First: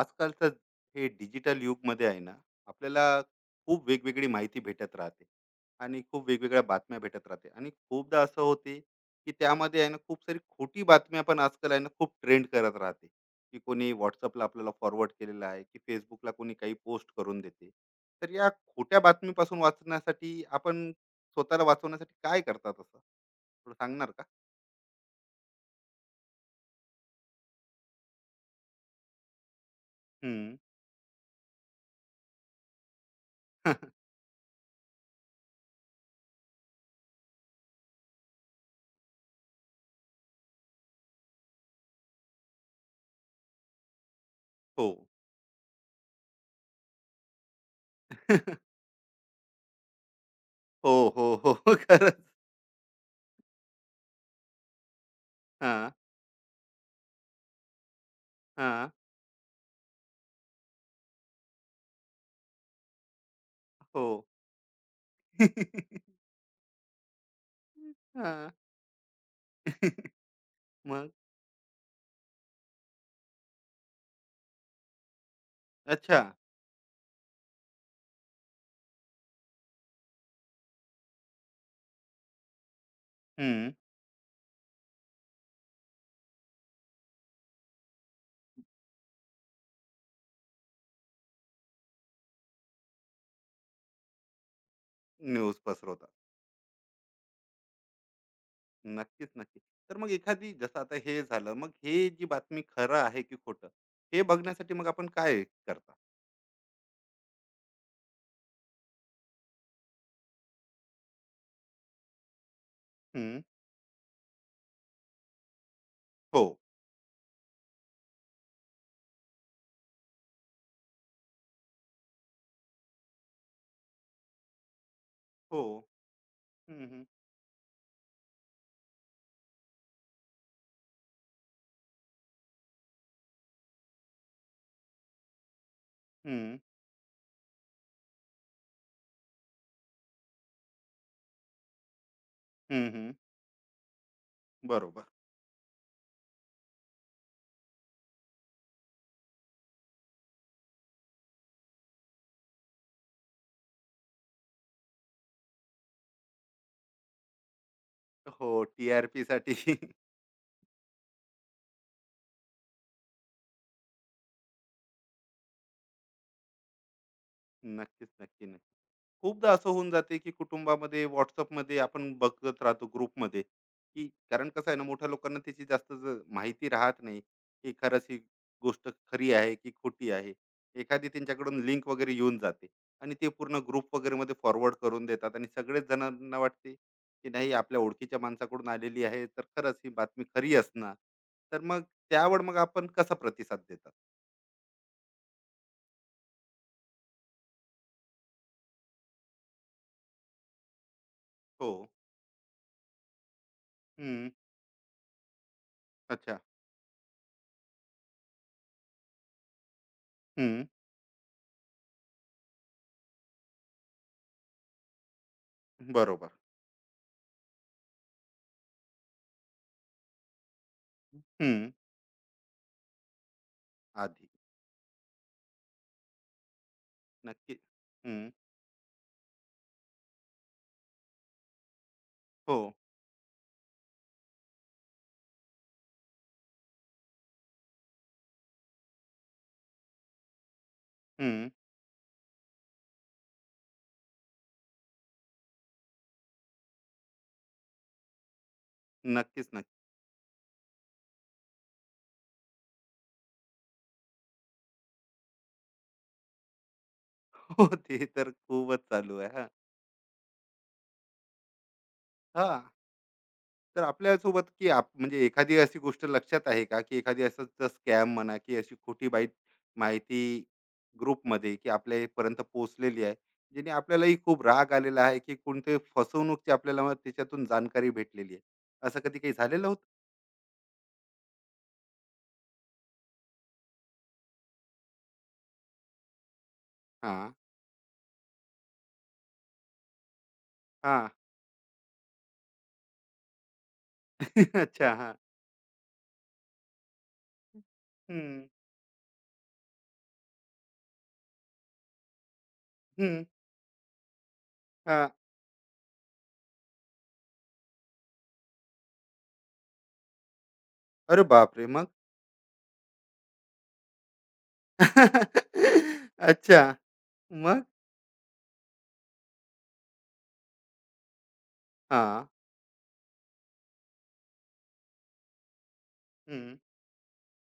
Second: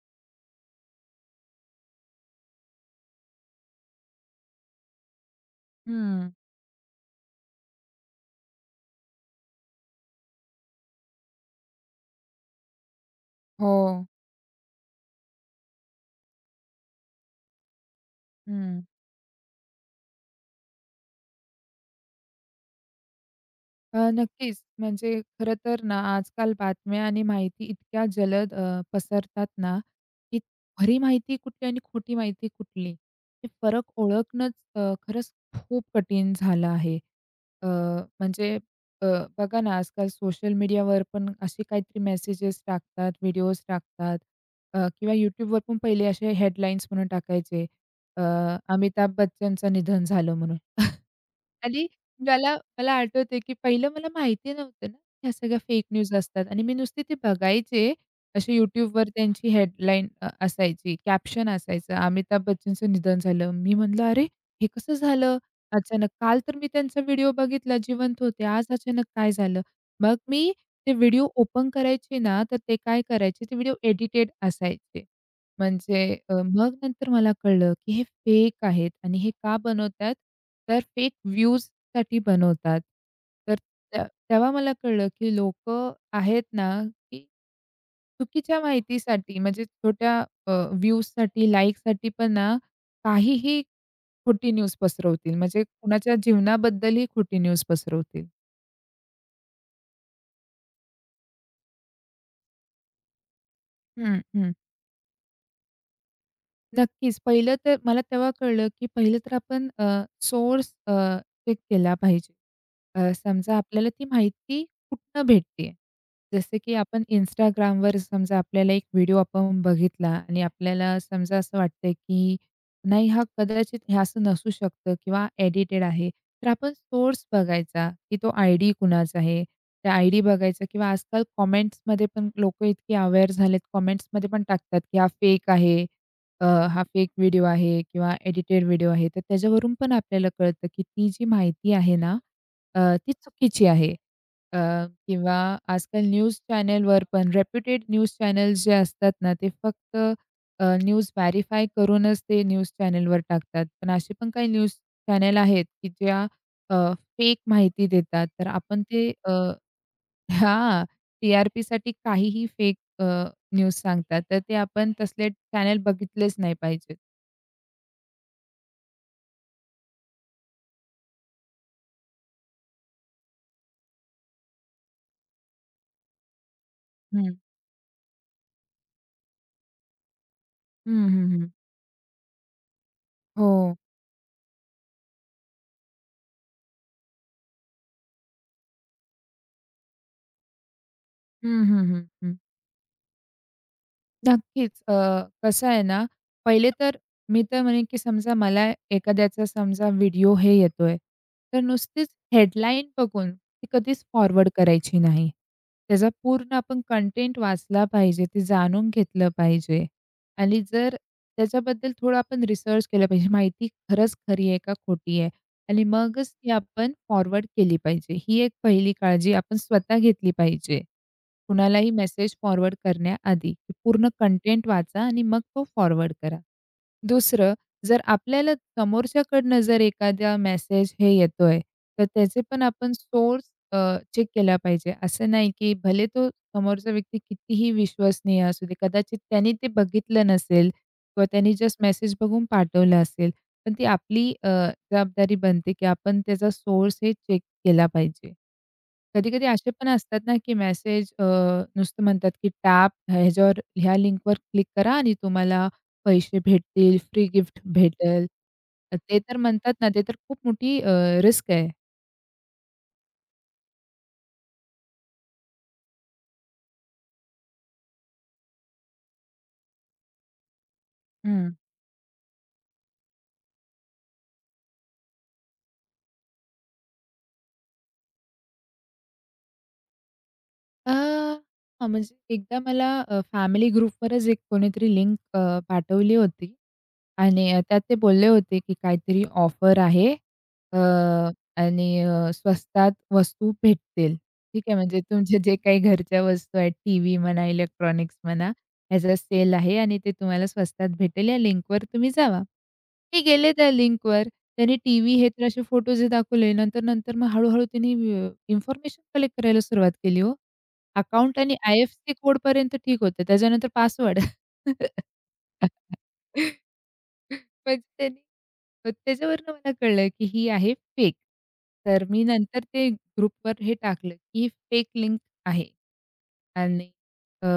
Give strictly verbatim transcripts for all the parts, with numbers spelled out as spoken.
आजकालचं हे डिजिटल युगमध्ये आहे ना, आपल्याला खूप वेगवेगळी माहिती भेटत राहते आणि खूप हं. वेगवेगळ्या बातम्या भेटत राहते, आणि खूपदा असं होते की त्यामध्ये आहे ना, खूप सारी खोटी बातम्या पण आजकाल आहे ना, खूप ट्रेंड करत राहते, की कोणी हो. व्हॉट्सअपला आपल्याला फॉरवर्ड केलेलं आहे की फेसबुकला कोणी काही पोस्ट करून देते. तर या हं. खोट्या बातमीपासून वाचण्यासाठी, आपण स्वतःला वाचवण्यासाठी काय करतात, असं थोडं अ, सांगणार का? नक्कीच. म्हणजे खरं तर ना, आजकाल बातम्या आणि माहिती इतक्या जलद अ, पसरतात ना, की हम्म. खरी माहिती कुठली आणि खोटी माहिती कुठली, हे फरक ओळखणंच अ, खरंच खूप कठीण झालं आहे. अ, म्हणजे अ, बघा ना, आजकाल सोशल मीडियावर पण असे काहीतरी मेसेजेस टाकतात, व्हिडिओज टाकतात अ, हो. किंवा YouTubeवर पण पहिले असे हेडलाईन्स म्हणून टाकायचे. अ, अमिताभ बच्चनचं निधन झालं म्हणून. हो, हो, हो. आणि खरंच. मला मला आठवतंय, की पहिलं मला माहिती नव्हतं ना, ह्या सगळ्या फेक हां, न्यूज असतात आणि मी नुसते ते बघायचे. असे हां, YouTubeवर त्यांची हेडलाईन अ, असायची, कॅप्शन असायचं, "अमिताभ बच्चनचं निधन झालं." मी म्हटलं, हो. "अरे, हे कसं झालं? अचानक काल तर मी त्यांचा व्हिडिओ बघितला, जिवंत होते. हां. आज अचानक काय झालं?" मग मी ते मग व्हिडिओ ओपन करायचे ना, तर ते काय करायचे, ते व्हिडिओ एडिटेड असायचे. म्हणजे अच्छा. अ, मग नंतर मला कळलं, की हे फेक आहेत आणि हे का बनवतात? तर फेक व्ह्यूजसाठी बनवतात. तर हं. त्या तेव्हा मला कळलं, की लोकं आहेत ना, की चुकीच्या माहितीसाठी म्हणजे छोट्या व्ह्यूजसाठी, लाइकसाठी पण ना, काहीही खोटी न्यूज पसरवतील. न्यूज म्हणजे पसरवतात. कुणाच्या जीवनाबद्दलही खोटी न्यूज पसरवतील. नक्कीच, नक्की. तर मग एखादी जसं आता हे झालं, मग हे जी बातमी खरं आहे की खोटं, हं, हे हं. बघण्यासाठी मग आपण काय करता? नक्कीच. पहिलं तर मला तेव्हा कळलं, की पहिलं तर आपण सोर्स अ, चेक केला पाहिजे. अ, हं. समजा आपल्याला ती माहिती कुठनं भेटते. जसं हो, की आपण Instagramवर समजा आपल्याला एक व्हिडिओ आपण बघितला आणि आपल्याला समजा असं वाटतंय, की नाही हा कदाचित हे असं नसू शकतं किंवा हो. एडिटेड आहे. तर आपण हं, हं. सोर्स बघायचा, की तो आयडी कुणाचा आहे. त्या आयडी बघायचा किंवा आजकाल कमेंट्समध्ये पण लोकं इतकी अवेअर झालेत, कमेंट्समध्ये पण टाकतात, की हा फेक आहे, अ, हं. हा फेक व्हिडिओ आहे किंवा एडिटेड व्हिडिओ आहे, तर त्याच्यावरून पण आपल्याला कळतं, की ती जी माहिती आहे ना, अ, हं, ती हं. चुकीची आहे. अ, बरोबर. किंवा आजकाल न्यूज चॅनलवर पण रेप्युटेड न्यूज चॅनल्स जे असतात ना, ते फक्त अ, न्यूज व्हेरिफाय करूनच ते न्यूज चॅनलवर टाकतात. पण असे पण काही न्यूज चॅनल आहेत, की ज्या फेक माहिती देतात. तर हो, आपण ते अ टी आर पीसाठी. हां, टी-आर-पीसाठी काहीही फेक अ, न्यूज सांगतात, तर ते आपण तसले चॅनल बघितलेच नाही पाहिजेत. नक्कीच, नक्की, नक्की. खूपदा असं होऊन जाते की कुटुंबामध्ये व्हॉट्सअपमध्ये आपण बघत राहतो ग्रुपमध्ये, की कारण कसं आहे ना, मोठ्या लोकांना त्याची जास्त ज- माहिती राहत नाही, हं. की खरंच ही गोष्ट खरी आहे की खोटी आहे. एखादी हं, हं, हं. त्यांच्याकडून लिंक वगैरे येऊन जाते आणि ते हो. पूर्ण ग्रुप वगैरे मध्ये फॉरवर्ड करून देतात, आणि सगळेच जणांना वाटते की नाही, आपल्या ओळखीच्या माणसाकडून आलेली आहे तर खरंच ही बातमी खरी असणार. तर हं, मग हं, हं, हं. त्यावर मग आपण कसा प्रतिसाद देतात? नक्कीच. अ, कसं आहे ना, पहिले तर मी तर म्हणेन, की समजा मला एखाद्याचा समजा व्हिडिओ हे येतोय, तर हो. नुसतीच हेडलाईन बघून ती कधीच हम्म. फॉरवर्ड करायची नाही. त्याचा अच्छा. पूर्ण आपण कंटेंट वाचला पाहिजे, ते जाणून घेतलं पाहिजे आणि हम्म. जर त्याच्याबद्दल थोडं आपण रिसर्च केलं पाहिजे. माहिती खरंच खरी आहे का खोटी आहे? आणि बरोबर. मगच ती आपण फॉरवर्ड केली पाहिजे. ही एक पहिली काळजी आपण स्वतः घेतली पाहिजे. हम्म. कुणालाही मेसेज फॉरवर्ड करण्याआधी पूर्ण आधी. कंटेंट वाचा आणि मग तो फॉरवर्ड करा. दुसरं, नक्की. जर हं. आपल्याला समोरच्याकडनं जर एखादा मेसेज हे येतोय, तर त्याचे हो. पण आपण सोर्स चेक केला पाहिजे. असं नाही, की भले तो समोरचा व्यक्ती कितीही विश्वसनीय असू दे, कदाचित त्याने ते बघितलं नसेल किंवा हं. त्यांनी जस्ट मेसेज बघून पाठवला असेल. पण ती आपली अ, जबाबदारी बनते, की आपण त्याचा सोर्स हे चेक केला पाहिजे. कधी-कधी नक्कीच, असे नक्की. पण असतात ना, की मेसेज नुसतं म्हणतात, की टॅप ह्याच्यावर ह्या लिंकवर क्लिक करा आणि तुम्हाला पैसे भेटतील, फ्री गिफ्ट हो, ते भेटेल. तर खूपच अ, ते चालू आहे. तर हां. म्हणतात ना, ते तर खूप मोठी अ, रिस्क आहे. हां. तर आपल्यासोबत की आप म्हणजे एखादी अशी गोष्ट लक्षात आहे का, की एखादी असंच स्कॅम म्हणा की अशी खोटी बाईट माहिती हं. ग्रुपमध्ये की आपल्यापर्यंत पोहोचलेली आहे, जेणे आपल्यालाही खूप राग आलेला आहे, की कोणती फसवणूकची आपल्याला मग त्याच्यातून जाणकारी भेटलेली आहे. असं कधी काही झालेलं होतं? अ, हां, म्हणजे एकदा मला अ, फॅमिली ग्रुपवरच एक कोणीतरी लिंक अ, पाठवली होती. हां. आणि अ, त्यात ते बोलले होते, की काहीतरी ऑफर आहे अ, हां. आणि अ, स्वस्तात वस्तू भेटतील. ठीक आहे, अच्छा. म्हणजे हां. तुमचे जे काही घरच्या वस्तू आहेत, टीव्ही म्हणा, इलेक्ट्रॉनिक्स म्हणा, हं. ह्याचा सेल आहे आणि ते तुम्हाला स्वस्तात भेटेल. या लिंकवर तुम्ही जावा. मी हं. गेले त्या लिंकवर. त्याने हां. टीव्ही हे तर असे फोटोज दाखवले. नंतर, नंतर मग हळू त्यांनी इन्फॉर्मेशन कलेक्ट करायला सुरुवात केली हो. अरे अकाउंट आणि बापरे! मग? आय-एफ-सी कोडपर्यंत ठीक होतं. त्याच्यानंतर पासवर्ड. अच्छा. मग? म्हणजे त्यांनी अ, त्याच्यावरनं मला कळलं, की ही आहे फेक. तर मी हां. नंतर ते ग्रुपवर हे टाकलं, की फेक लिंक आहे हं, आणि अ,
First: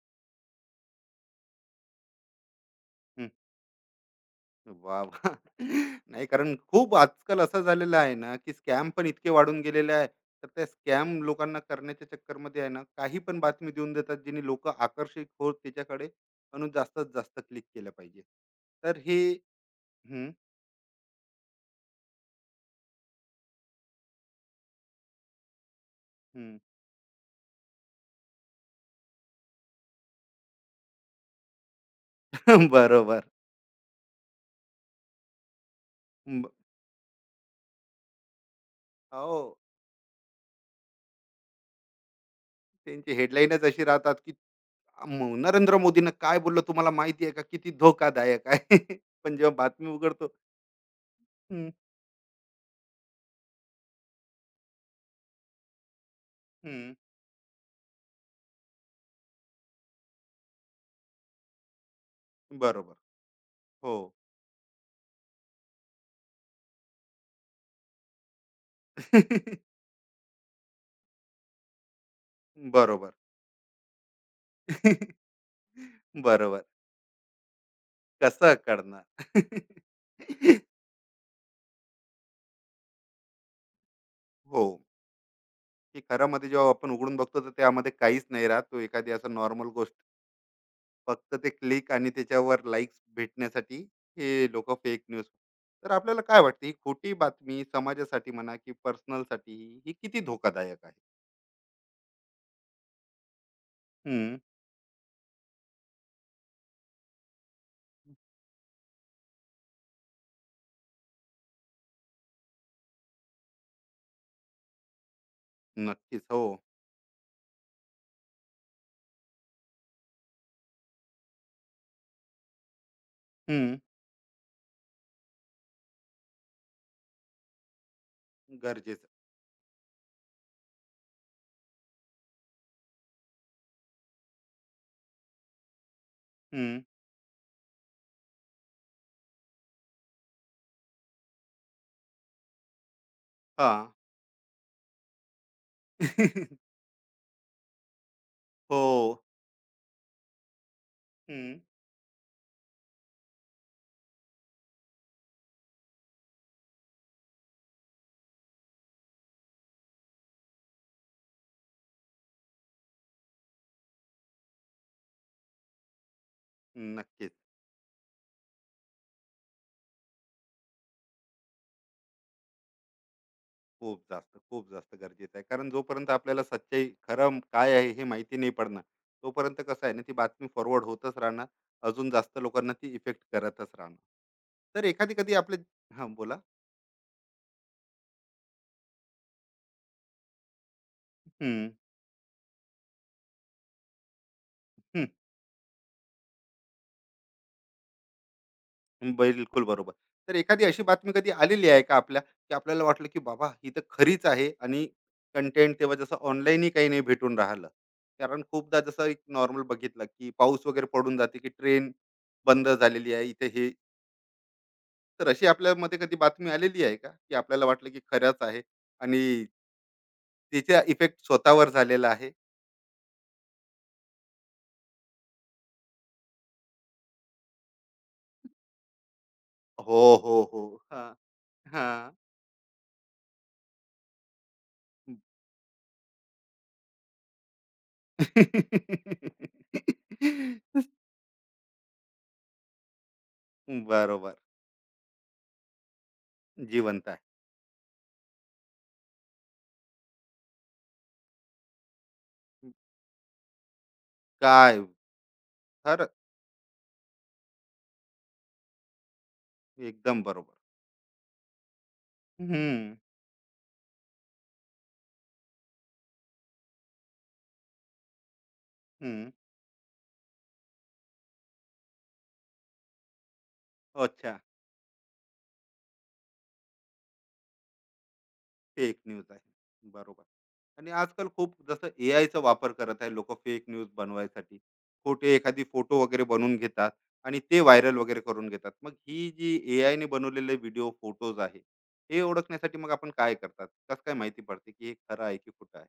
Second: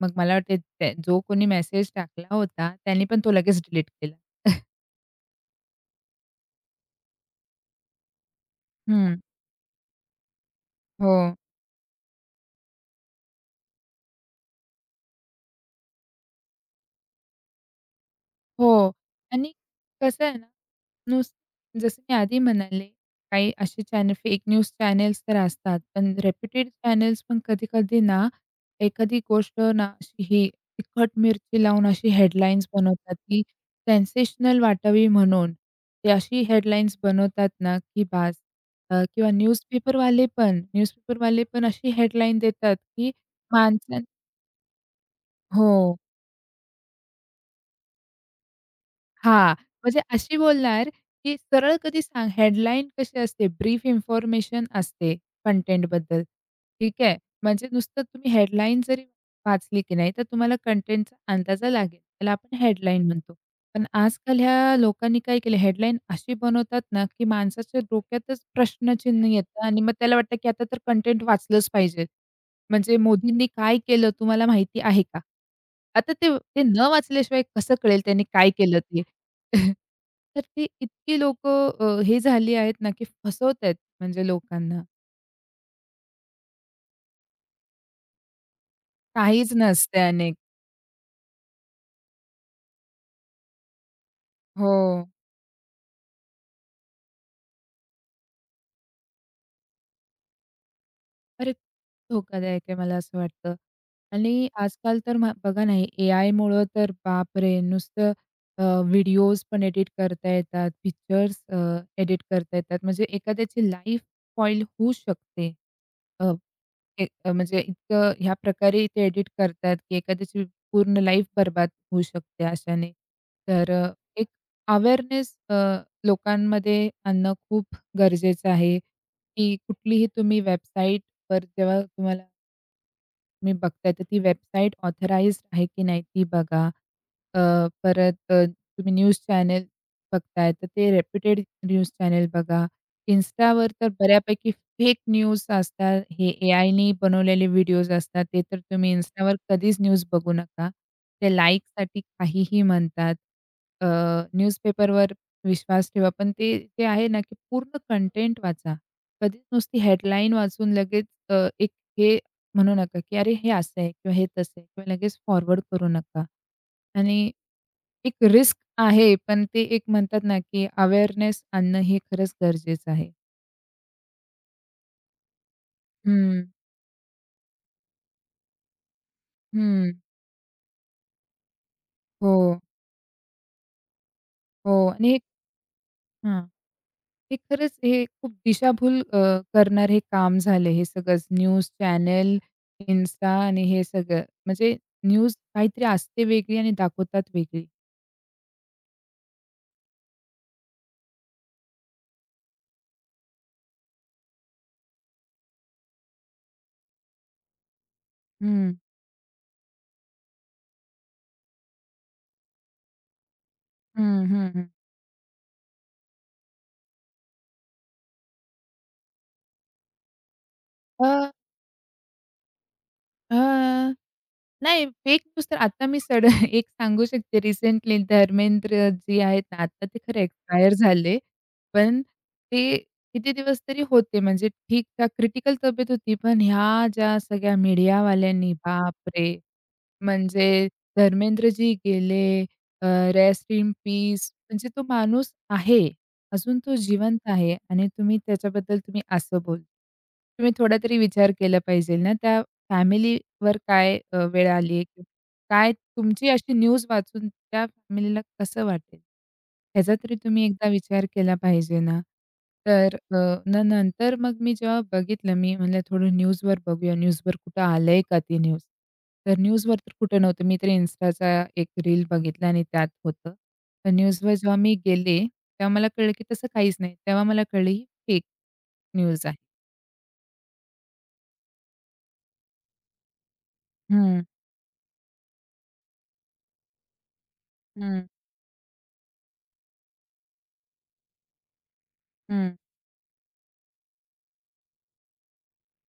मग मला वाटते त्या जो कोणी मेसेज टाकला होता त्याने पण हं. तो लगेच डिलीट केला. वाह! वाह! नाही, कारण खूप आजकाल असं झालेलं आहे ना, की स्कॅम पण हं. इतके वाढून गेलेले आहे. तर त्या स्कॅम हो. लोकांना करण्याच्या चक्करमध्ये आहे ना, काही पण बातमी देऊन देतात, जेणे लोकं आकर्षित होत त्याच्याकडे, म्हणून जास्तीत जास्त क्लिक केलं पाहिजे. हो. तर हे, आणि कसं हं, आहे ना, नुसतं जसं मी आधी म्हणाले, काही असे चॅनल फेक न्यूज चॅनल्स तर असतात. पण हं. रेप्युटेड चॅनल्स पण कधी-कधी ना, एखादी गोष्ट ना, अशी ही तिखट मिरची लावून अशी हेडलाईन्स बनवतात, बरोबर. की सेन्सेशनल वाटावी म्हणून. ते अशी ब हेडलाईन्स बनवतात ना, की बास. अ, किंवा हो. न्यूजपेपरवाले पण न्यूजपेपरवाले पण अशी हेडलाईन देतात, की त्यांची हेडलाईनच अशी माणसां राहतात, की मो नरेंद्र हो. मोदीनं काय बोललं तुम्हाला माहिती आहे का? किती धोकादायक आहे. पण हां, जेव्हा बातमी म्हणजे उघडतो, अशी बोलणार, की हं, सरळ कधी सांग हेडलाईन कशी असते, ब्रीफ इन्फॉर्मेशन असते कंटेंटबद्दल. हं, ठीक आहे. म्हणजे नुसतं तुम्ही हेडलाईन जरी वाचली की नाही, तर तुम्हाला कंटेंटचा अंदाजा लागेल. त्याला आपण बरोबर. हेडलाईन म्हणतो. पण हो. आजकाल ह्या लोकांनी काय केलं हेडलाईन अशी बनवतात ना, की माणसाच्या डोक्यातच प्रश्नचिन्ह येतं आणि मग त्याला वाटतं, की आता तर कंटेंट वाचलंच पाहिजे. म्हणजे बरोबर. मोदींनी काय केलं तुम्हाला माहिती आहे का? आता ते ते बरोबर. न वाचल्याशिवाय कसं कळेल त्यांनी काय कसं केलं ते? करणार? तर ते इतकी लोकं हे झाली आहेत ना, की फसवतायत म्हणजे हो. लोकांना. की खऱ्यामध्ये जेव्हा आपण उघडून बघतो, तर त्यामध्ये काहीच नाही राहत. तो एखादी असं काहीच नॉर्मल गोष्ट. नसते अनेक. फक्त ते क्लिक आणि त्याच्यावर लाइक्स भेटण्यासाठी हे हो. लोकं फेक न्यूज. तर आपल्याला काय वाटते, ही खोटी बातमी समाजासाठी म्हणा की पर्सनलसाठी ही किती धोकादायक आहे? अरे, धोकादायक आहे मला असं वाटतं. हं. आणि आजकाल तर म्हा बघा ना, एआयमुळं तर बापरे! नुसतं अ, व्हिडिओज पण एडिट करता येतात, पिक्चर्स अ, एडिट करता येतात. म्हणजे एखाद्याची लाईफ स्पॉईल होऊ शकते. नक्कीच. अ हो. ए अ, म्हणजे इतकं ह्या प्रकारे ते एडिट करतात, की एखाद्याची पूर्ण लाईफ बरबाद होऊ शकते अशाने. तर हं. अ, एक अवेअरनेस अ, लोकांमध्ये आणणं खूप गरजेचं आहे, गरजेचं. की कुठलीही तुम्ही वेबसाईटवर जेव्हा तुम्हाला तुम्ही बघताय तर ती वेबसाईट ऑथराइज्ड आहे की नाही ती बघा. हं. अ, परत अ, तुम्ही न्यूज चॅनल बघताय तर ते रेप्युटेड न्यूज चॅनल बघा. Instaवर तर हां. बऱ्यापैकी फेक न्यूज असतात. हे एआयनी बनवलेले व्हिडिओज असतात. ते तर तुम्ही हो. Instaवर कधीच न्यूज बघू नका. ते हं. लाईकसाठी काहीही म्हणतात. अ, न्यूजपेपरवर विश्वास ठेवा. पण ते जे आहे ना, की पूर्ण कंटेंट वाचा. कधीच नुसती हेडलाईन वाचून लगेच अ, एक हे म्हणू नका, की "अरे, हे असं आहे किंवा हे तसं आहे" किंवा लगेच फॉरवर्ड करू नका. आणि नक्कीच. एक रिस्क आहे, पण ते एक म्हणतात ना, की अवेअरनेस आणणं हे खरंच गरजेचं आहे. खूप जास्त, खूप जास्त गरजेचं आहे. कारण जोपर्यंत हं, आपल्याला सच्चाई खरं काय आहे हे माहिती नाही पडणार, तोपर्यंत कसं हं. आहे ना, ती बातमी फॉरवर्ड होतच राहणार. अजून जास्त हो, लोकांना ती इफेक्ट करतच राहणार. हो. तर आणि एखादी हे कधी आपले, हां, बोला. हां. हे खरंच हे खूप दिशाभूल अ, करणारे हे काम झाले हे सगळंच. न्यूज चॅनल, Insta आणि हे सगळं. म्हणजे हं. न्यूज काहीतरी असते वेगळी आणि दाखवतात वेगळी. बिलकुल बरोबर. तर एखादी अशी बातमी कधी आलेली आहे का आपल्या, की आपल्याला वाटलं, की बाबा ही तर खरीच आहे आणि कंटेंट तेव्हा जसं ऑनलाईनही काही नाही भेटून राहिलं. कारण हं, खूपदा जसं एक नॉर्मल बघितलं, की पाऊस वगैरे पडून जाते, की ट्रेन बंद झालेली आहे इथे हे. हं, हं, हं. तर अशी आपल्यामध्ये कधी बातमी आलेली आहे का, की आपल्याला वाटलं, की खरंच आहे आणि तिचा अ, इफेक्ट स्वतःवर झालेला आहे? अ नाही, फेक न्यूज तर आता मी सड एक सांगू शकते रिसेंटली धर्मेंद्र जी आहेत ना, आता ते हो, खरं हो, हो. एक्सपायर हां. झाले. पण हां. ते किती दिवस तरी होते म्हणजे ठीक-ठाक क्रिटिकल तब्येत होती. पण ह्या ज्या सगळ्या मीडियावाल्यांनी बापरे! म्हणजे धर्मेंद्रजी गेले, अ, रेस्ट इन पीस बरोबर. म्हणजे तो माणूस आहे. अजून तो जिवंत आहे. जिवंत आहे आणि तुम्ही त्याच्याबद्दल तुम्ही असं बोल तुम्ही थोडा तरी विचार केला पाहिजे ना, त्या फॅमिलीवर काय अ, वेळ आली काय काय खरंच, तुमची अशी न्यूज वाचून त्या फॅमिलीला कसं वाटेल? ह्याचा तरी एकदम तुम्ही बरोबर. एकदा विचार केला पाहिजे ना. हं, तर अ, न नंतर मग मी जेव्हा बघितलं, मी म्हणलं थोडं न्यूजवर बघूया, न्यूजवर कुठं आलंय का ती न्यूज? हं. तर न्यूजवर तर कुठं नव्हतं. मी तर Instaचा एक रील बघितला आणि त्यात होतं. तर न्यूजवर अच्छा, जेव्हा मी गेले, तेव्हा मला कळलं की तसं काहीच नाही. तेव्हा मला कळलं ही फेक फेक न्यूज न्यूज आहे. आहे. बरोबर. आणि आजकाल खूप जसं एआयचा वापर करत आहे लोकं फेक न्यूज हं, बनवायसाठी. खोटे एखादी फोटो वगैरे बनवून घेतात आणि ते व्हायरल हं, वगैरे करून घेतात. मग ही जी एआयने बनवलेले व्हिडिओ, फोटोज आहे, हे हं. ओळखण्यासाठी मग आपण काय करतात? कसं काय माहिती पडते, की हे खरं आहे की खोटं आहे?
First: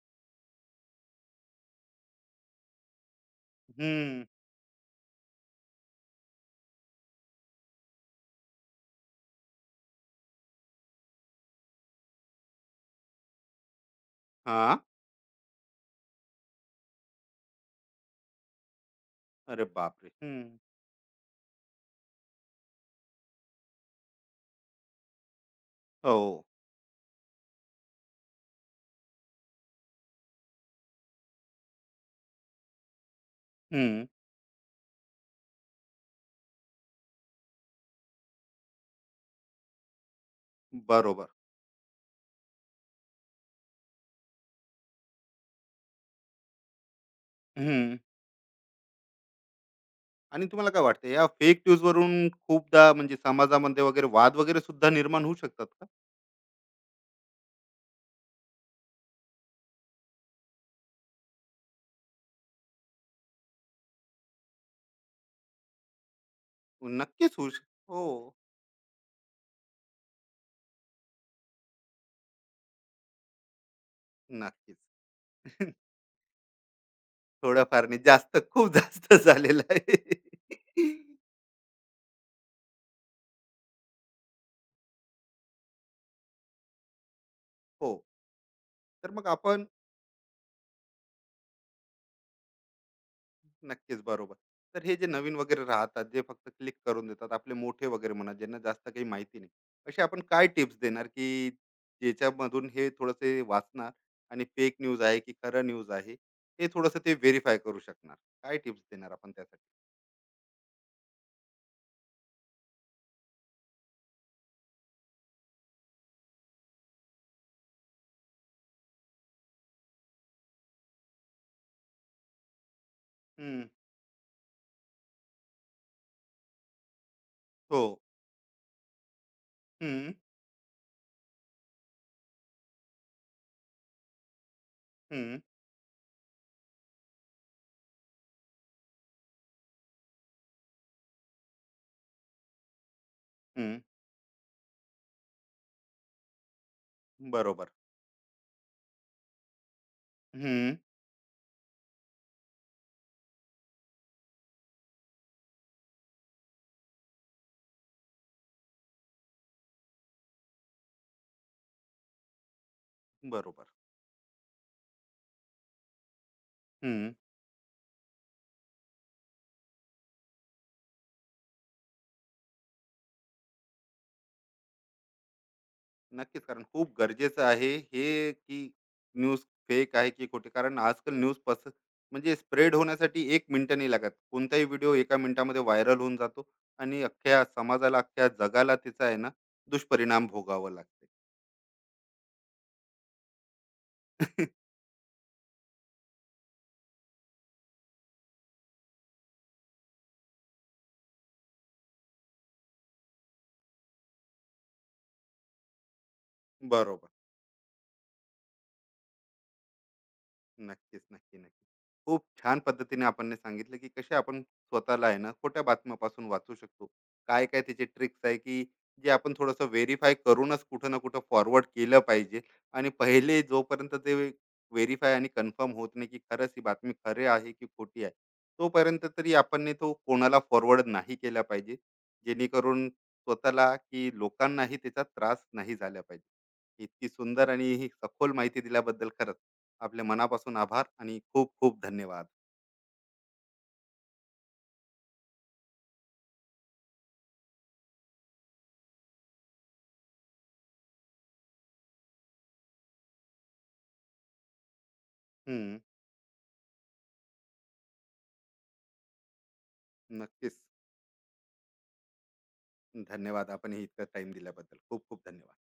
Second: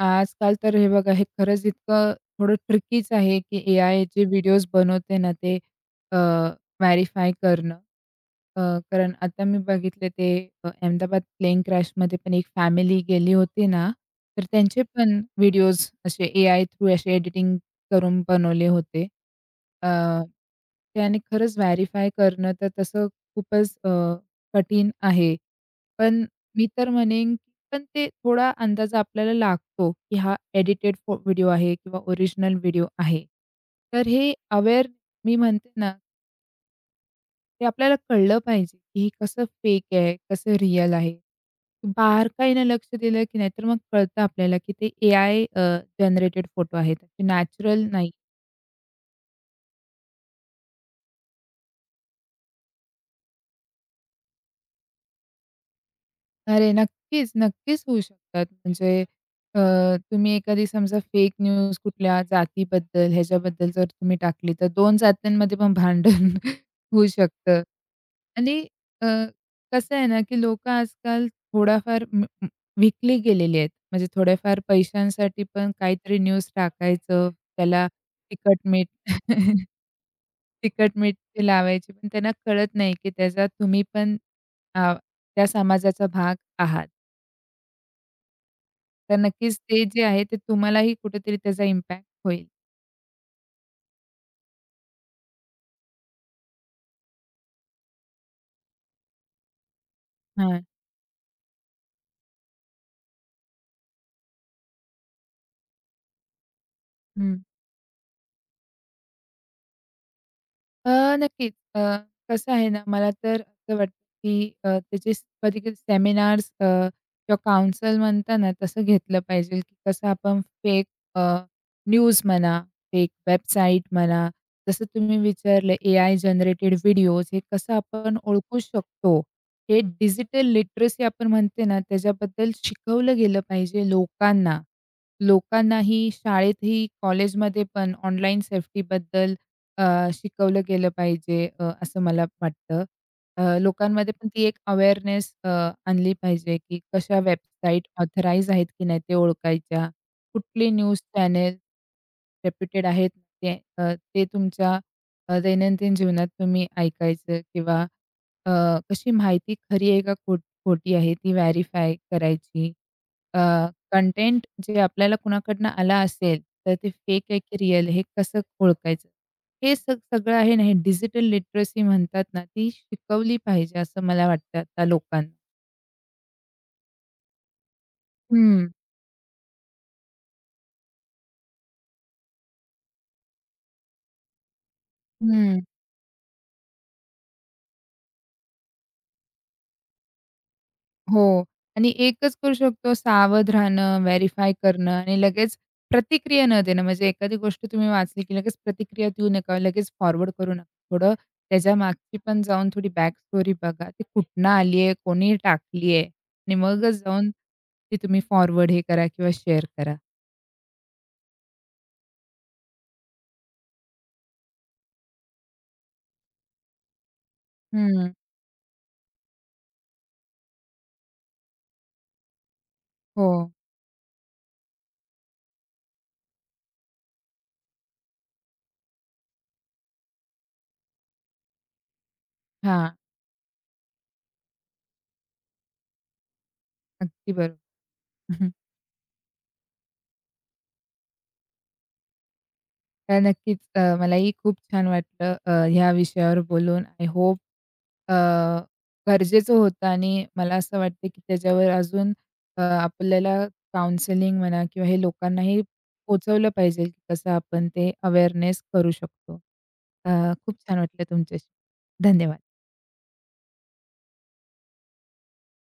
आजकाल तर हे बघा, हे खरंच इतकं थोडं ट्रिकीच आहे, की एआय जे हं. व्हिडिओज बनवते ना, ते अ, व्हेरिफाय करणं. अ, कारण आता मी बघितले ते अ, अहमदाबाद प्लेन क्रॅशमध्ये पण एक फॅमिली गेली होती ना, तर हां. त्यांचे पण व्हिडिओज असे एआय थ्रू असे एडिटिंग करून बनवले होते. अरे अ, बापरे! हं. त्याने खरंच व्हेरिफाय करणं तर तसं खूपच अ, कठीण आहे. हो. पण मी तर म्हणेन पण ते थोडा अंदाज आपल्याला लागतो, की हा एडिटेड फो व्हिडिओ आहे किंवा ओरिजिनल व्हिडिओ आहे. हं. तर हे अवेअर मी म्हणते ना, ते आपल्याला कळलं पाहिजे, की हे कसं फेक आहे, कसं रिअल आहे. बरोबर. बारकाईनं लक्ष दिलं की नाहीतर मग कळतं आपल्याला, की ते एआय अ, जनरेटेड फोटो आहेत. ते नॅचरल हं. नाही. आणि तुम्हाला काय वाटतं, या फेक न्यूज वरून खूपदा म्हणजे समाजामध्ये वगैरे वाद वगैरे सुद्धा निर्माण होऊ शकतात का? अरे, नक्कीच, नक्कीच होऊ शकतात. म्हणजे अ, तुम्ही एखादी समजा फेक न्यूज कुठल्या जातीबद्दल ह्याच्याबद्दल जर तुम्ही टाकली, तर दोन जात्यांमध्ये पण भांडण होऊ नक्कीच होऊ शकतं. शक हो, आणि अ, कसं आहे ना, की लोकं आजकाल थोडाफार म म विकली गेलेली आहेत. म्हणजे थोड्याफार नक्कीच. पैशांसाठी पण काहीतरी न्यूज टाकायचं, त्याला थोडंफार नाही, जास्त खूप तिखट-मीठ जास्त तिखट-मीठ झालेलं आहे. ते लावायची, पण त्यांना कळत नाही, की त्याचा तुम्ही पण अ, त्या समाजाचा भाग आहात. हो. तर तर मग नक्कीच आपण, ते जे आहे ते तुम्हालाही कुठेतरी त्याचा इम्पॅक्ट होईल. नक्कीच बरोबर. तर हे जे नवीन वगैरे राहतात जे फक्त क्लिक करून देतात, आपले मोठे वगैरे म्हणा, ज्यांना जास्त काही माहिती नाही, असे आपण काय हां. टिप्स देणार, की ज्याच्यामधून हे थोडंसे वाचणार आणि फेक न्यूज आहे की खरं न्यूज आहे हे थोडंसं ते हं. व्हेरीफाय करू शकणार? काय टिप्स देणार आपण त्यासाठी? अ, नक्कीच. अ, कसं आहे ना, मला तर असं वाटतं, की अ, त्याचे कधी सेमिनार्स किंवा काउन्सिल म्हणता ना, तसं घेतलं पाहिजे, की कसं आपण फेक न्यूज म्हणा, फेक हम्म, वेबसाईट म्हणा, जसं तुम्ही विचारलं एआय जनरेटेड व्हिडिओज हे कसं हो. आपण ओळखू शकतो. हे हम्म, डिजिटल लिटरसी आपण म्हणते ना, त्याच्याबद्दल शिकवलं गेलं पाहिजे लोकांना. हम्म. लोकांनाही शाळेतही, कॉलेजमध्ये पण ऑनलाईन सेफ्टीबद्दल अ, शिकवलं गेलं पाहिजे अ, असं मला वाटतं. अ, हम्म, लोकांमध्ये पण ती एक अवेअरनेस अ, आणली पाहिजे, की कशा बरोबर. वेबसाईट ऑथराईज आहेत की नाही ते ओळखायच्या. कुठली हम्म, न्यूज चॅनेल रेप्युटेड आहेत ते अ, ते तुमच्या अ, दैनंदिन जीवनात तुम्ही ऐकायचं किंवा अ, कशी माहिती खरी आहे का खोट खोटी आहे ती व्हेरिफाय करायची. बरोबर. कंटेंट जे आपल्याला कुणाकडनं आला असेल, तर ते फेक आहे की रिअल हे कसं ओळखायचं? हे सग सगळं आहे ना, हे डिजिटल लिटरसी म्हणतात ना, ती शिकवली पाहिजे असं मला वाटतं आता लोकांना. नक्कीच. कारण खूप गरजेचं आहे हे, की हं, न्यूज फेक आहे की खोटी. कारण आजकाल न्यूज पस म्हणजे स्प्रेड होण्यासाठी एक मिनिट नाही लागत. कोणताही व्हिडिओ एका हं. मिनिटामध्ये व्हायरल होऊन जातो आणि अख्ख्या समाजाला, अख्ख्या जगाला त्याचा आहे ना, दुष्परिणाम भोगावा लागते. हो. आणि एकच करू शकतो सावध राहणं, व्हेरिफाय करणं आणि लगेच प्रतिक्रिया न देणं. म्हणजे एखादी गोष्ट तुम्ही वाचली, की लगेच प्रतिक्रिया देऊ नका, लगेच फॉरवर्ड करू नका. थोडं त्याच्या मागची पण जाऊन थोडी बॅक स्टोरी बघा. ती कुठनं आली आहे, कोणी टाकली आहे आणि मगच बरोबर. जाऊन ती तुम्ही फॉरवर्ड हे करा किंवा शेअर करा. नक्कीच, नक्की, नक्की. खूप छान पद्धतीने आपण सांगितलं, की कसे आपण स्वतःला आहे ना, खोट्या बातम्यापासून वाचू शकतो. काय-काय त्याचे हं, ट्रिक्स आहे, की जे आपण थोडंसं व्हेरिफाय करूनच कुठं ना कुठं फॉरवर्ड केलं पाहिजे, आणि हो. पहिले जोपर्यंत ते व्हेरिफाय आणि कन्फर्म होत नाही, की खरंच ही बातमी खरी आहे की खोटी आहे, तोपर्यंत तरी आपण नी तो कोणाला फॉरवर्ड नाही केला पाहिजे. जेणेकरून हां, स्वतःला की लोकांनाही त्याचा त्रास नाही झाला पाहिजे. इतकी अगदी सुंदर बरोबर. आणि ही सखोल माहिती दिल्याबद्दल खरंच आपल्या मनापासून आभार आणि खूप खूप धन्यवाद. तर नक्कीच अ, मलाही खूप छान वाटलं अ, ह्या विषयावर बोलून. आय होप अ, गरजेचं होतं आणि मला असं वाटतं, की त्याच्यावर अजून अ, आपल्याला काउंसलिंग म्हणा किंवा हे लोकांनाही हं, पोहोचवलं पाहिजे, की कसं आपण ते अवेअरनेस करू शकतो. अ, खूप नक्कीच. छान वाटलं तुमच्याशी. धन्यवाद. धन्यवाद. आपण हे इतका टाईम दिल्याबद्दल. खूप खूप धन्यवाद.